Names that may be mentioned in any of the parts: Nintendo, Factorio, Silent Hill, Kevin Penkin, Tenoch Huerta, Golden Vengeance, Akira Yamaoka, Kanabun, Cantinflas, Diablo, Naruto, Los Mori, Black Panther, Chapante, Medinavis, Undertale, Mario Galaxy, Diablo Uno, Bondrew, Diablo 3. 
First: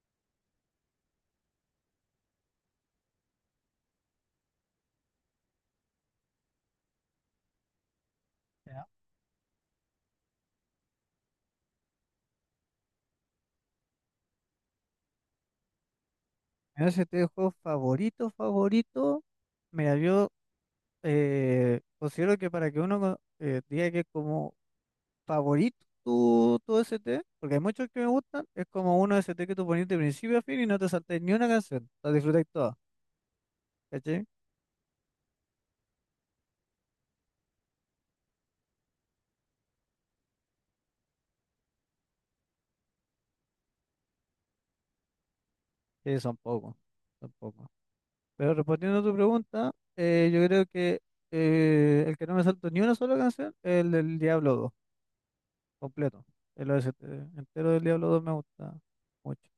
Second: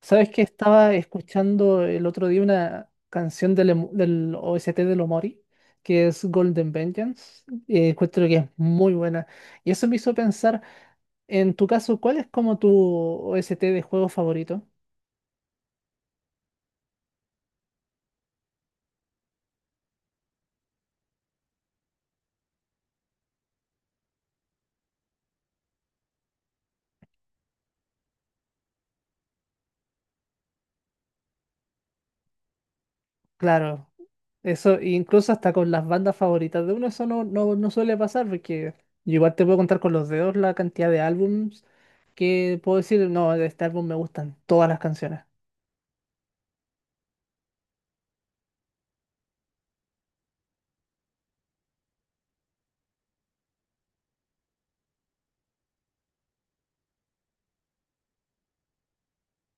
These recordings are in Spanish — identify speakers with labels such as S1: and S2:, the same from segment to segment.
S1: ¿Sabes que estaba escuchando el otro día una canción del OST de Los Mori, que es Golden Vengeance. Encuentro que es
S2: Ya.
S1: muy buena. Y eso me hizo pensar, en tu caso, ¿cuál es como tu OST de juego favorito?
S2: Mi OST de juego favorito, favorito. Mira, yo considero que para que uno diga que es como favorito tu OST, porque hay muchos que me gustan, es como un OST que tú pones de principio a fin y no te saltas ni una canción, la disfrutáis toda,
S1: Claro,
S2: ¿cachai?
S1: eso incluso hasta con las bandas favoritas de uno, eso no, no, no suele pasar, porque yo igual te puedo contar con los dedos la cantidad de álbums que puedo decir, no, de este álbum me gustan todas las canciones.
S2: Que son pocos, son pocos. Pero respondiendo a tu pregunta, yo creo que el que no me salto ni una sola canción es el del Diablo dos completo. El OST entero del Diablo dos me gusta mucho.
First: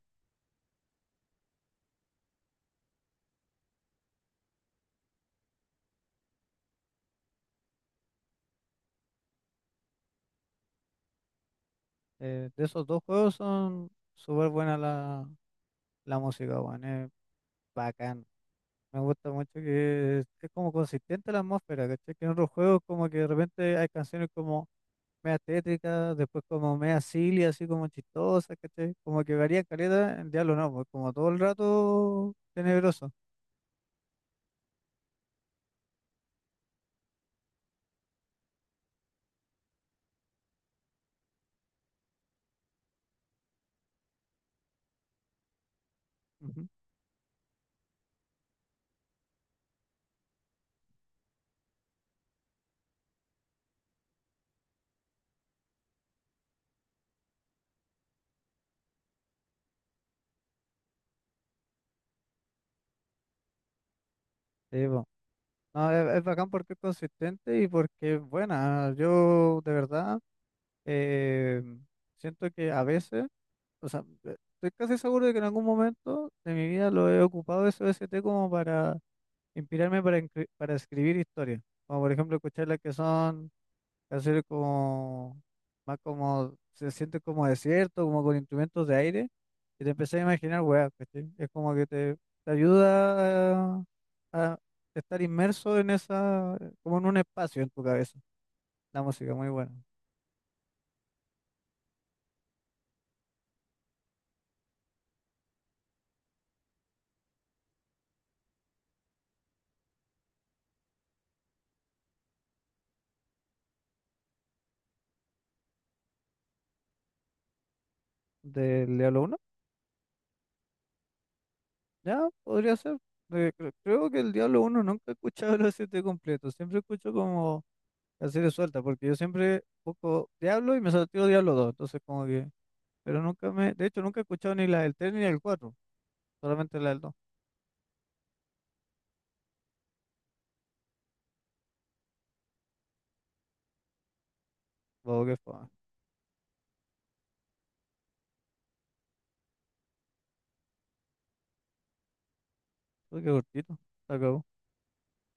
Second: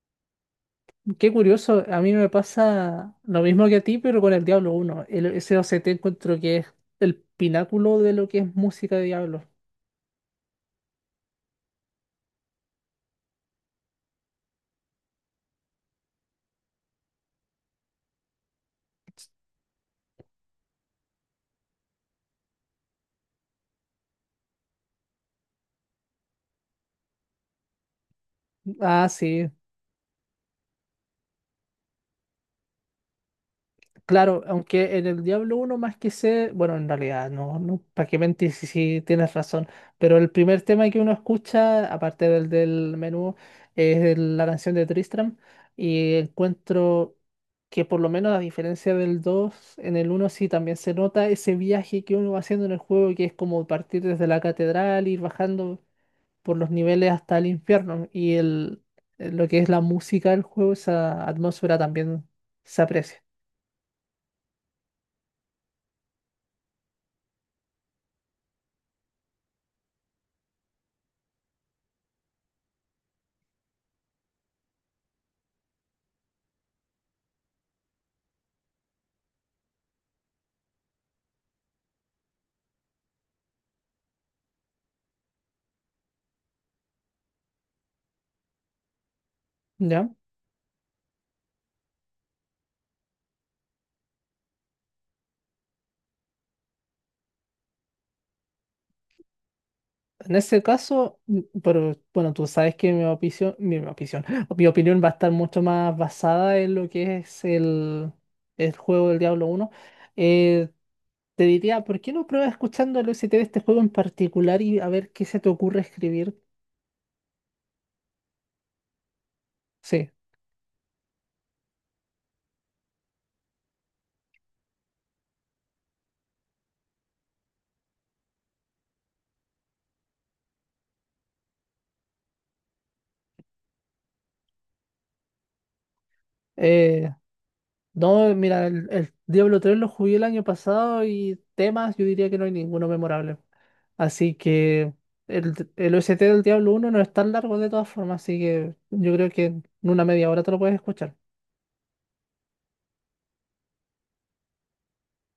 S1: Qué curioso, a mí me pasa lo mismo que a ti, pero con el Diablo Uno. Ese OCT encuentro que es el pináculo de lo que es música de Diablo.
S2: De esos dos juegos son súper buena la música, weón. Es bacán. Me gusta mucho que es como consistente la atmósfera, ¿cachai? Que en otros juegos como que de repente hay canciones como media tétricas, después como media silly, así como chistosas, ¿cachai?
S1: Ah,
S2: Como que
S1: sí.
S2: varían caleta, en Diablo no, pues como todo el rato tenebroso.
S1: Claro, aunque en el Diablo uno más que sé, bueno, en realidad no, no, para qué mentir si tienes razón, pero el primer tema que uno escucha, aparte del menú, es la canción de Tristram, y
S2: Ujú.
S1: encuentro que por lo menos a diferencia del 2, en el uno sí también se nota ese viaje que uno va haciendo en el juego, que es como partir desde la catedral, ir bajando por los niveles hasta el infierno, y lo que es la música del juego, esa atmósfera también se aprecia.
S2: Sí, po. No, es bacán porque es consistente y porque es buena. Yo de verdad eh, siento que a veces. O sea, estoy casi seguro de que en algún momento de mi vida lo he ocupado ese OST como para inspirarme para escribir historias. Como por ejemplo escuchar las que son canciones como más como se siente como desierto, como con instrumentos de aire, y te
S1: ¿Ya?
S2: empecé a imaginar weas, ¿cachai? Es como que te ayuda a estar inmerso en esa, como en un espacio en tu cabeza. La música muy buena.
S1: En ese caso, pero bueno, tú sabes que mi opinión, mi opinión, mi opinión va a estar mucho más basada en lo que es el juego del Diablo uno. Eh, Te diría, ¿por qué no pruebas escuchando el OST de este juego en particular y a ver qué se te ocurre escribir?
S2: Del Diablo.
S1: Sí.
S2: Ya, podría ser. Creo que el Diablo uno nunca he escuchado los 7 completos. Siempre escucho como las series suelta porque yo siempre busco Diablo y me salteo Diablo dos. Entonces, como que. Pero nunca me. De hecho, nunca he escuchado ni la del 3 ni el del. Solamente la del
S1: eh,
S2: dos.
S1: No, mira, el Diablo 3 lo jugué el año pasado, y temas, yo diría que no hay ninguno memorable. Así que
S2: Wow, qué
S1: el,
S2: fue.
S1: el OST del Diablo 1 no es tan largo de todas formas, así que yo creo que en una media hora te lo puedes escuchar.
S2: Qué cortito. Se acabó.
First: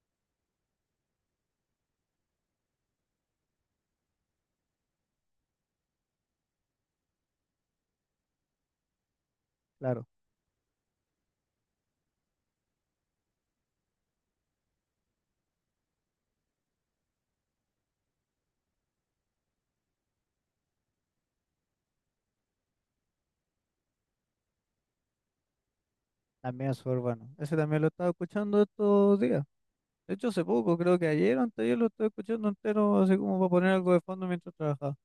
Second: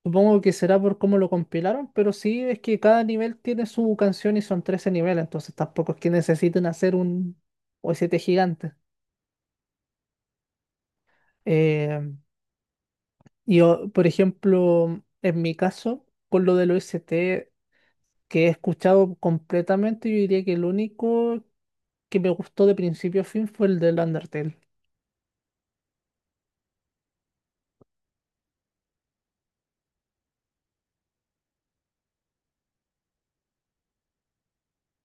S1: Supongo que será por cómo lo compilaron, pero sí es que cada nivel tiene su canción y son 13 niveles, entonces tampoco es que necesiten hacer un OST gigante.
S2: Claro.
S1: Eh, y por ejemplo, en mi caso, con lo del OST que he escuchado completamente, yo diría que el único que me gustó de principio a fin fue el del Undertale.
S2: También es súper bueno. Ese también lo estaba escuchando estos días. De hecho, hace poco, creo que ayer o anteayer lo estoy escuchando entero, así como para poner algo de fondo mientras trabajaba.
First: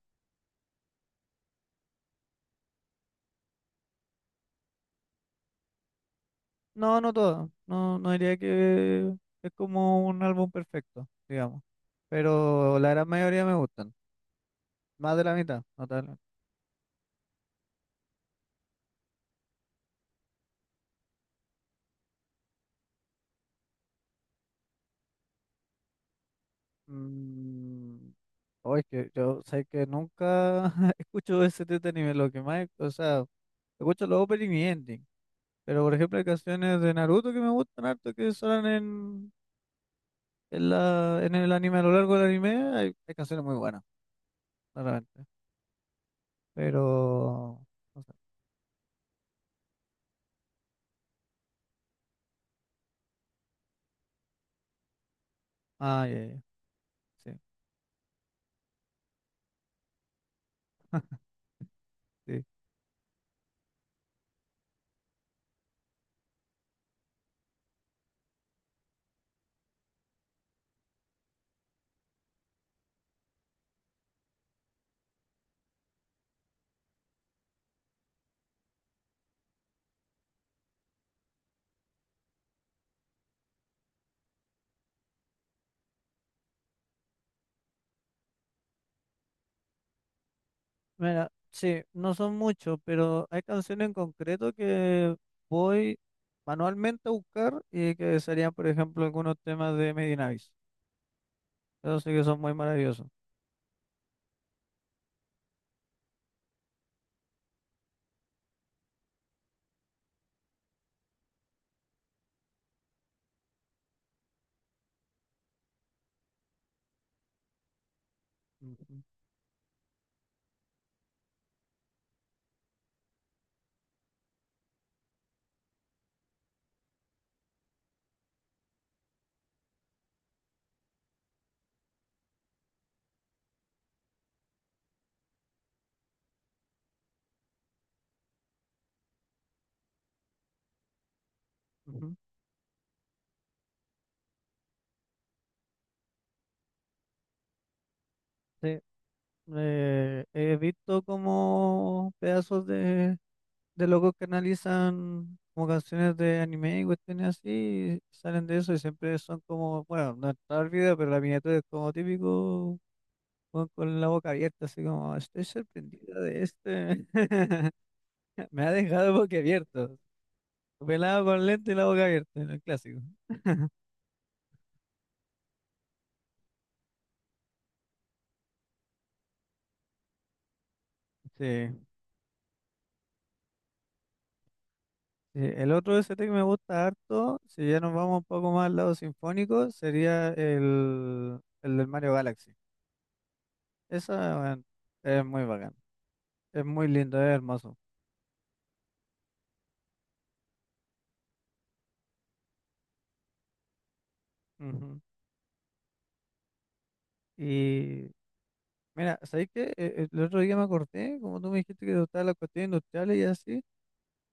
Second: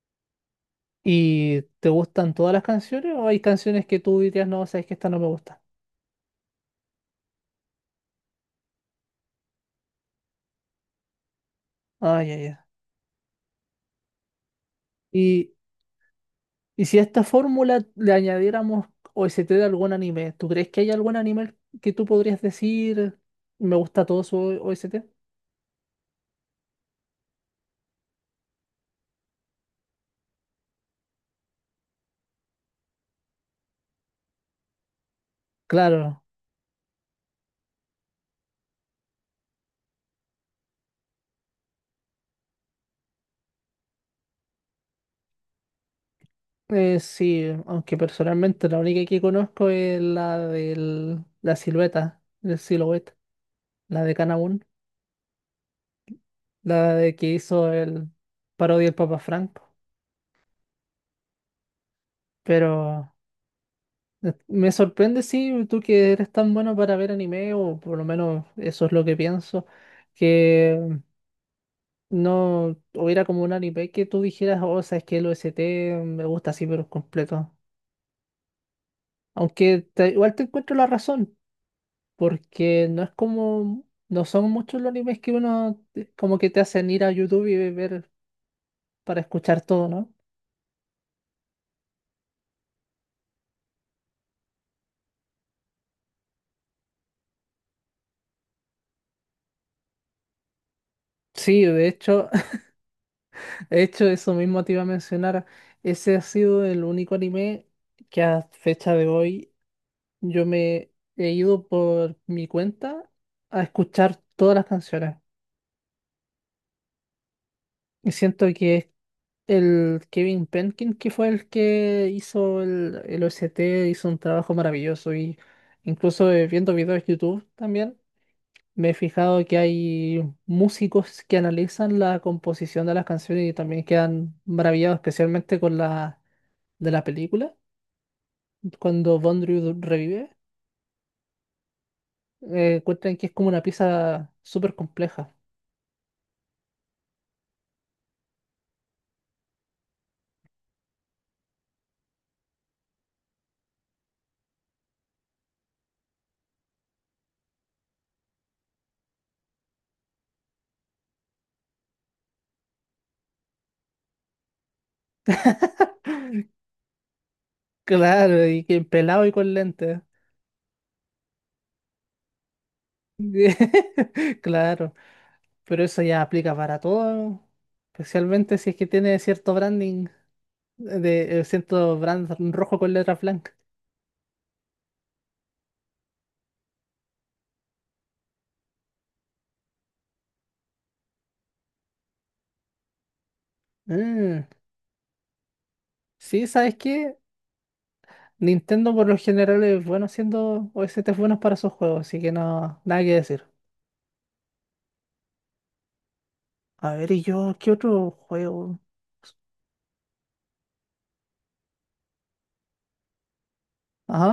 S1: ¿Y te gustan todas las canciones o hay canciones que tú dirías, no, sabes que esta no me gusta?
S2: No, no todo. No, no diría que es como un álbum perfecto, digamos.
S1: Ah, ya, ya.
S2: Pero la gran mayoría me gustan. Más de la
S1: Y,
S2: mitad, no tal.
S1: si a esta fórmula le añadiéramos OST de algún anime, ¿tú crees que hay algún anime que tú podrías decir, me gusta todo su OST?
S2: Mm, oh, es que yo sé que nunca escucho ese tipo de anime. Lo que más, o sea, escucho los opening y ending. Pero por ejemplo
S1: Claro,
S2: hay canciones de Naruto que me gustan harto, que suenan en el anime, a lo largo del anime, hay canciones muy buenas, claramente.
S1: sí,
S2: Pero,
S1: aunque
S2: no sé.
S1: personalmente la única que conozco es la de la silueta, el silhouette, la de Kanabun,
S2: Ah, ya, ya,
S1: la de que
S2: ya. Sí.
S1: hizo el parodia del Papa Franco.
S2: Sí.
S1: Pero me sorprende, sí, tú que eres tan bueno para ver anime, o por lo menos eso es lo que pienso, que no hubiera como un anime que tú dijeras, oh, sabes que el OST me gusta así, pero completo. Aunque igual te encuentro la razón, porque no es como, no son muchos los animes que uno, como que te hacen ir a YouTube y ver para escuchar todo, ¿no?
S2: Mira, sí, no son muchos, pero hay canciones en concreto que voy manualmente a buscar y que serían, por ejemplo, algunos temas de Medinavis.
S1: Sí, de
S2: Eso sí que
S1: hecho,
S2: son muy maravillosos.
S1: De hecho, eso mismo te iba a mencionar. Ese ha sido el único anime que a fecha de hoy yo me he ido por mi cuenta a escuchar todas las canciones. Y siento que es
S2: Ujú,
S1: el Kevin Penkin, que fue el que hizo el OST, hizo un trabajo maravilloso. Y incluso, viendo videos de YouTube también, me he fijado que hay músicos que analizan la composición de las canciones y también quedan maravillados, especialmente con la de la película cuando Bondrew revive.
S2: ujú.
S1: Cuentan que es como una pieza súper compleja.
S2: Sí, he visto como pedazos de locos que analizan como canciones de anime y cuestiones así, y salen de eso y siempre son como, bueno, no está el video, pero la miniatura es como típico, con la boca abierta, así como, estoy sorprendida de este,
S1: Claro, y
S2: me ha
S1: que
S2: dejado
S1: pelado y
S2: boca
S1: con
S2: abierto,
S1: lentes.
S2: pelado con lente y la boca abierta, en el clásico.
S1: Claro, pero eso ya aplica para todo, especialmente si es que tiene cierto branding, de,
S2: Sí,
S1: cierto brand rojo con letras blancas.
S2: sí, el otro de ese que me gusta harto, si ya nos vamos un poco más al lado sinfónico, sería el del Mario Galaxy. Esa,
S1: Mm,
S2: bueno, es muy bacán.
S1: sí,
S2: Es
S1: ¿sabes
S2: muy
S1: qué?
S2: lindo, es hermoso.
S1: Nintendo por lo general es bueno haciendo OSTs buenos para sus juegos, así que no, nada que decir.
S2: Ujú.
S1: A ver, ¿y yo qué otro
S2: Y
S1: juego?
S2: mira, ¿sabes qué? El otro día me acordé, como tú me dijiste que te gustaban las cuestiones industriales y así,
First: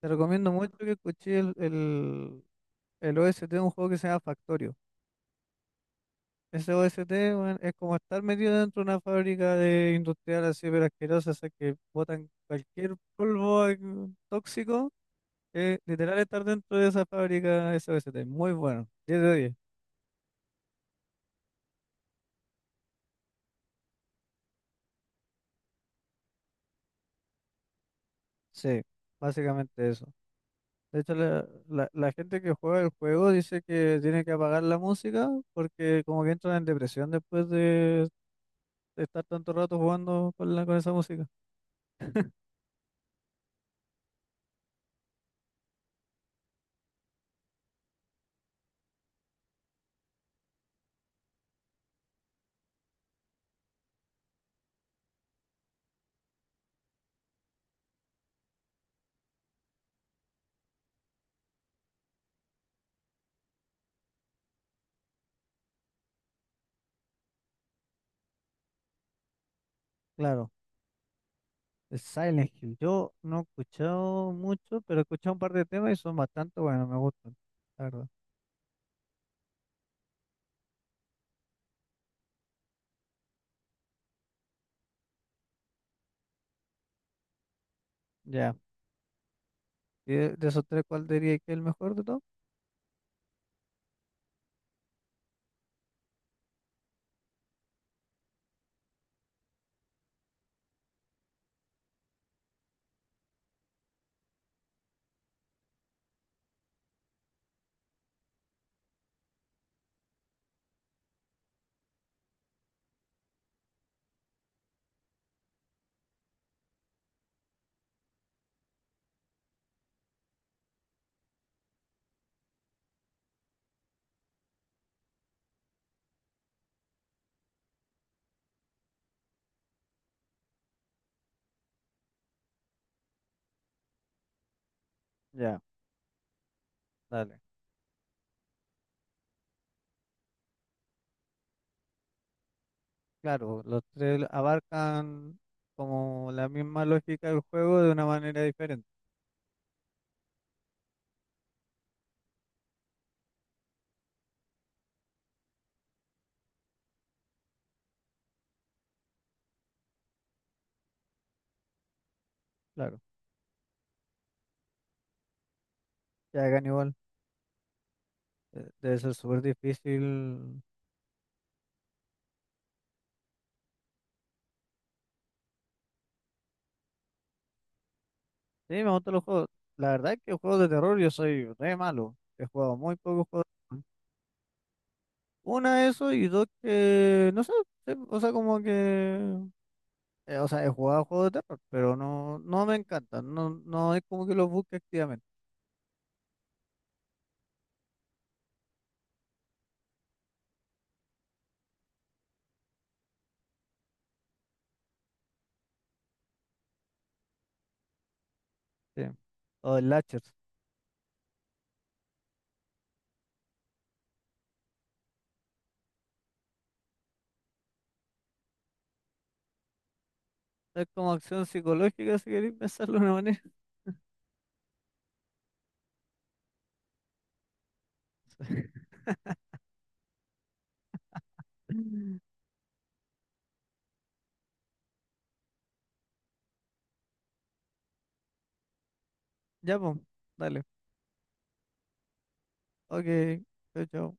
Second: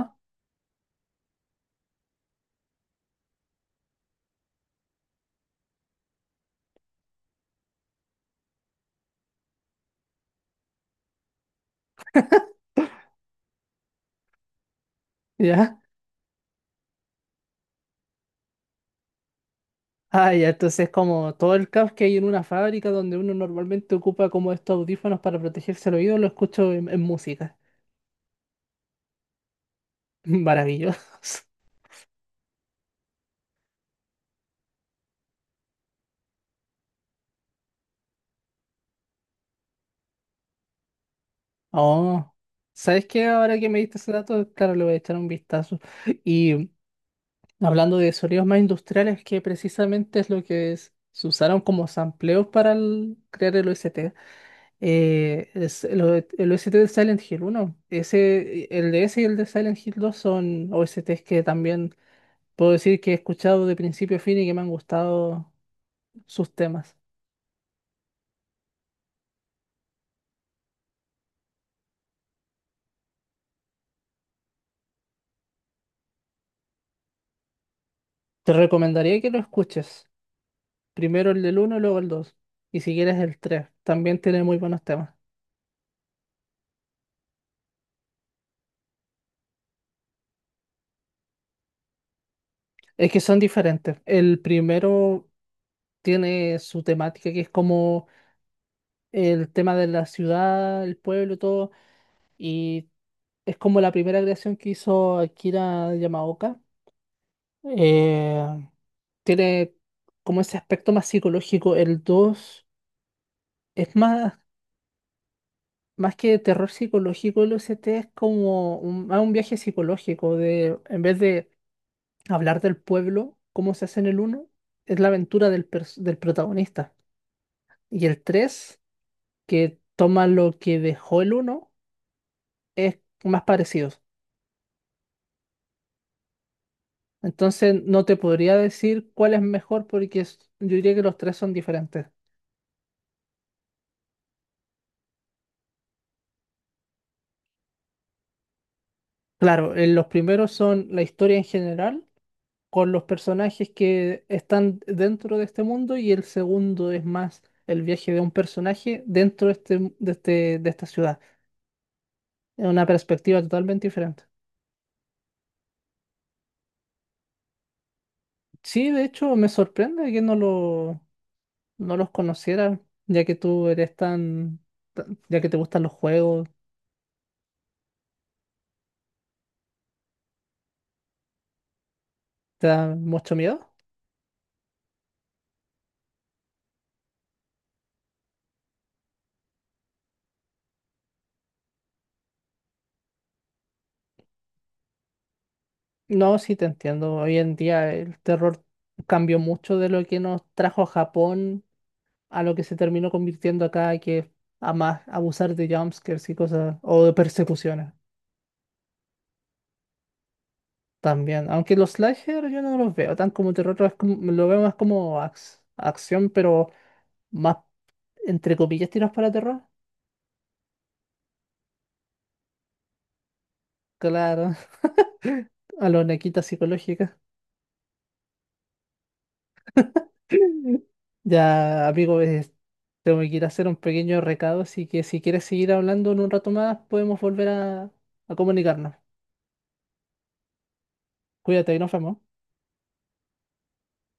S2: te recomiendo mucho que escuché el OST de un juego que se llama Factorio. Ese OST, weón, es como estar metido dentro de una fábrica de industrial así, pero asquerosa, o que botan cualquier polvo tóxico.
S1: ya.
S2: Literal estar dentro de esa fábrica, ese OST. Muy bueno. 10 de 10.
S1: Ah, ya, entonces como todo el caos que hay en una fábrica donde uno normalmente ocupa como estos audífonos para protegerse el oído, lo escucho en música.
S2: Sí, básicamente eso. De hecho,
S1: Maravilloso.
S2: la gente que juega el juego dice que tiene que apagar la música porque como que entran en depresión después de estar tanto rato jugando con esa música.
S1: Oh, ¿sabes qué? Ahora que me diste ese dato, claro, le voy a echar un vistazo. Y hablando de sonidos más industriales, que precisamente es lo que se usaron como sampleos para crear el OST. Es el OST de Silent Hill uno. Ese, el de ese y el de Silent Hill dos son OSTs que también puedo decir que he escuchado de principio a fin y que me han gustado sus temas.
S2: Claro, el Silent Hill. Yo no he escuchado mucho, pero he escuchado un par de temas y son bastante buenos, me gustan, la verdad.
S1: Te recomendaría que lo escuches. Primero el del uno y luego el dos. Y si quieres, el tres también tiene muy buenos temas.
S2: Ya. ¿Y de esos tres cuál diría que es el mejor de todos?
S1: Es que son diferentes. El primero tiene su temática, que es como el tema de la ciudad, el pueblo, y todo. Y es como la primera creación que hizo Akira Yamaoka. Eh, Tiene como ese aspecto más psicológico. El 2 es más que terror psicológico, el OST es como más un viaje psicológico de, en vez de hablar del pueblo, cómo se hace en el uno, es la aventura del protagonista. Y el 3 que toma lo que dejó el uno es más parecido.
S2: Ya, dale.
S1: Entonces no te podría decir cuál es mejor porque yo diría que los tres son diferentes.
S2: Claro, los tres abarcan como la misma lógica del juego de una manera diferente.
S1: Claro, los primeros son la historia en general con los personajes que están dentro de este mundo, y el segundo es más el viaje de un personaje dentro de esta ciudad. Es una
S2: Claro,
S1: perspectiva totalmente diferente.
S2: ya hagan igual
S1: Sí,
S2: Debe
S1: de
S2: ser
S1: hecho,
S2: súper
S1: me sorprende que no,
S2: difícil.
S1: lo, no los conociera, ya que tú eres ya que te gustan los juegos,
S2: Sí, me gustan los juegos. La verdad es que juegos de terror yo soy re malo. He
S1: ¿te
S2: jugado
S1: da
S2: muy pocos
S1: mucho
S2: juegos
S1: miedo?
S2: de terror. Una, eso, y dos, que no sé, sí, o sea, como que. O sea, he jugado juegos de terror, pero no, no me encantan. No, no es como que los busque activamente.
S1: No, sí te entiendo. Hoy en día el terror cambió mucho de lo que nos trajo a Japón a lo que se terminó convirtiendo acá, que es a más abusar de jumpscares y cosas, o de persecuciones
S2: Sí. O el Latcher.
S1: también. Aunque los slasher yo no los veo tan como terror, lo veo más como acción, pero más entre comillas tiros para terror.
S2: Es como acción psicológica, si queréis pensarlo de una manera.
S1: Claro, a lo nequita psicológica. Ya, amigo, tengo que ir a hacer un pequeño recado, así que si quieres seguir hablando en un rato más, podemos volver a comunicarnos.
S2: Ya, pues, dale.
S1: Cuídate y nos vemos.
S2: Ok, chao, chao.